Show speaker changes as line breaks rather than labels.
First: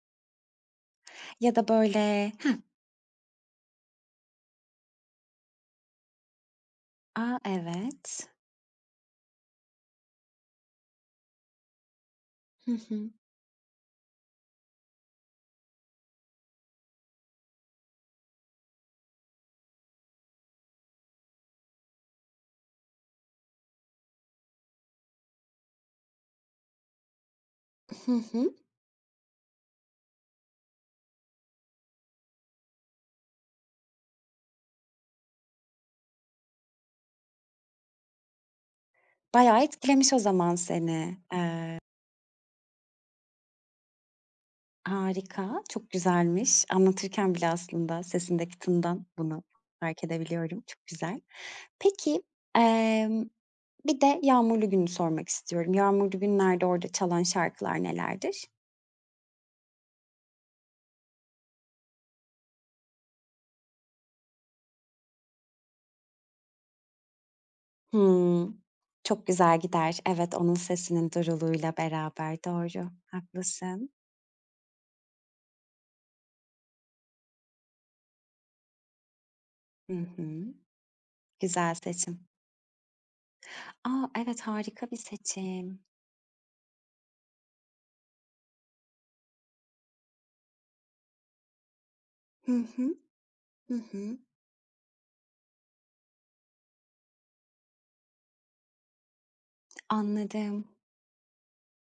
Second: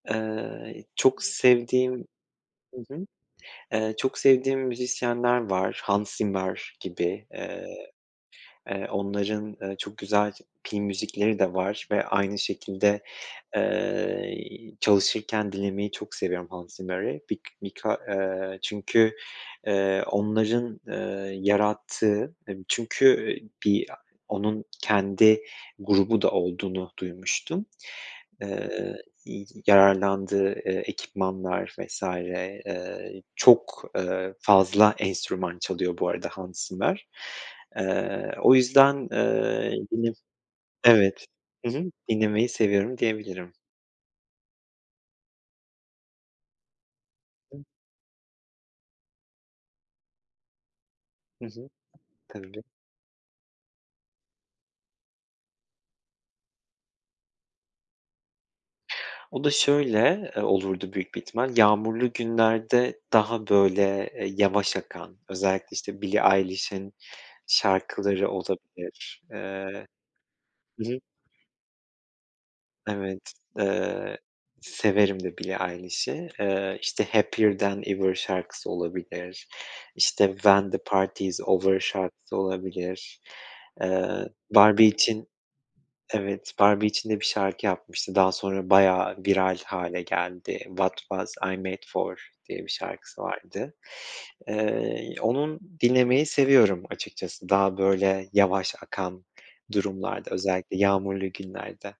Iıı, çok
Ya da
sevdiğim,
böyle. Hah?
hı hı. Eee, çok sevdiğim müzisyenler var, Hans Zimmer gibi,
A!
eee,
Evet.
eee, onların, eee, çok güzel film müzikleri de var ve aynı
Hı
şekilde,
hı.
eee, y çalışırken dinlemeyi çok seviyorum Hans Zimmer'i. Bik bika eee, çünkü, eee, onların, eee, yarattığı, emm, çünkü, eee, bir onun kendi grubu da olduğunu duymuştum.
Hı hı.
Iıı, y yararlandığı, ııı, ekipmanlar vs. ııı, çok, ııı, fazla enstrüman çalıyor bu arada Hans Zimmer. Iıı, o yüzden,
Bayağı
ııı, yine
etkilemiş o zaman seni.
evet, hı
Eee
hı, dinlemeyi seviyorum diyebilirim.
Harika, çok güzelmiş. Anlatırken bile aslında sesindeki tınıdan bunu fark edebiliyorum. Çok güzel.
Hı hı.
Peki,
Tabii.
emm, bir de yağmurlu gününü sormak istiyorum. Yağmurlu günlerde orada çalan şarkılar nelerdir?
O da şöyle, eee, olurdu büyük bir ihtimal. Yağmurlu günlerde daha böyle, eee, yavaş akan özellikle işte Billie Eilish'in şarkıları
Hımm,
olabilir.
çok güzel
Eee,
gider, evet, onun
hı hı.
sesinin duruluğuyla beraber, doğru,
Evet, d
haklısın.
ııı, severim de Billie Eilish'i. Iıı işte Happier Than Ever şarkısı olabilir,
Hı
işte
hı.
When The Party's
Güzel
Over
seçim.
şarkısı olabilir, eee,
A! Evet,
Barbie
harika bir
için
seçim.
evet, Barbie için de bir şarkı yapmıştı daha sonra bayağı viral hâle geldi, What Was I Met For
Hı
diye bir
hı.
şarkısı vardı.
Hı hı.
Eee, onun dinlemeyi seviyorum açıkçası, daha böyle yavaş akan durumlarda
Anladım.
özellikle yağmurlu günlerde.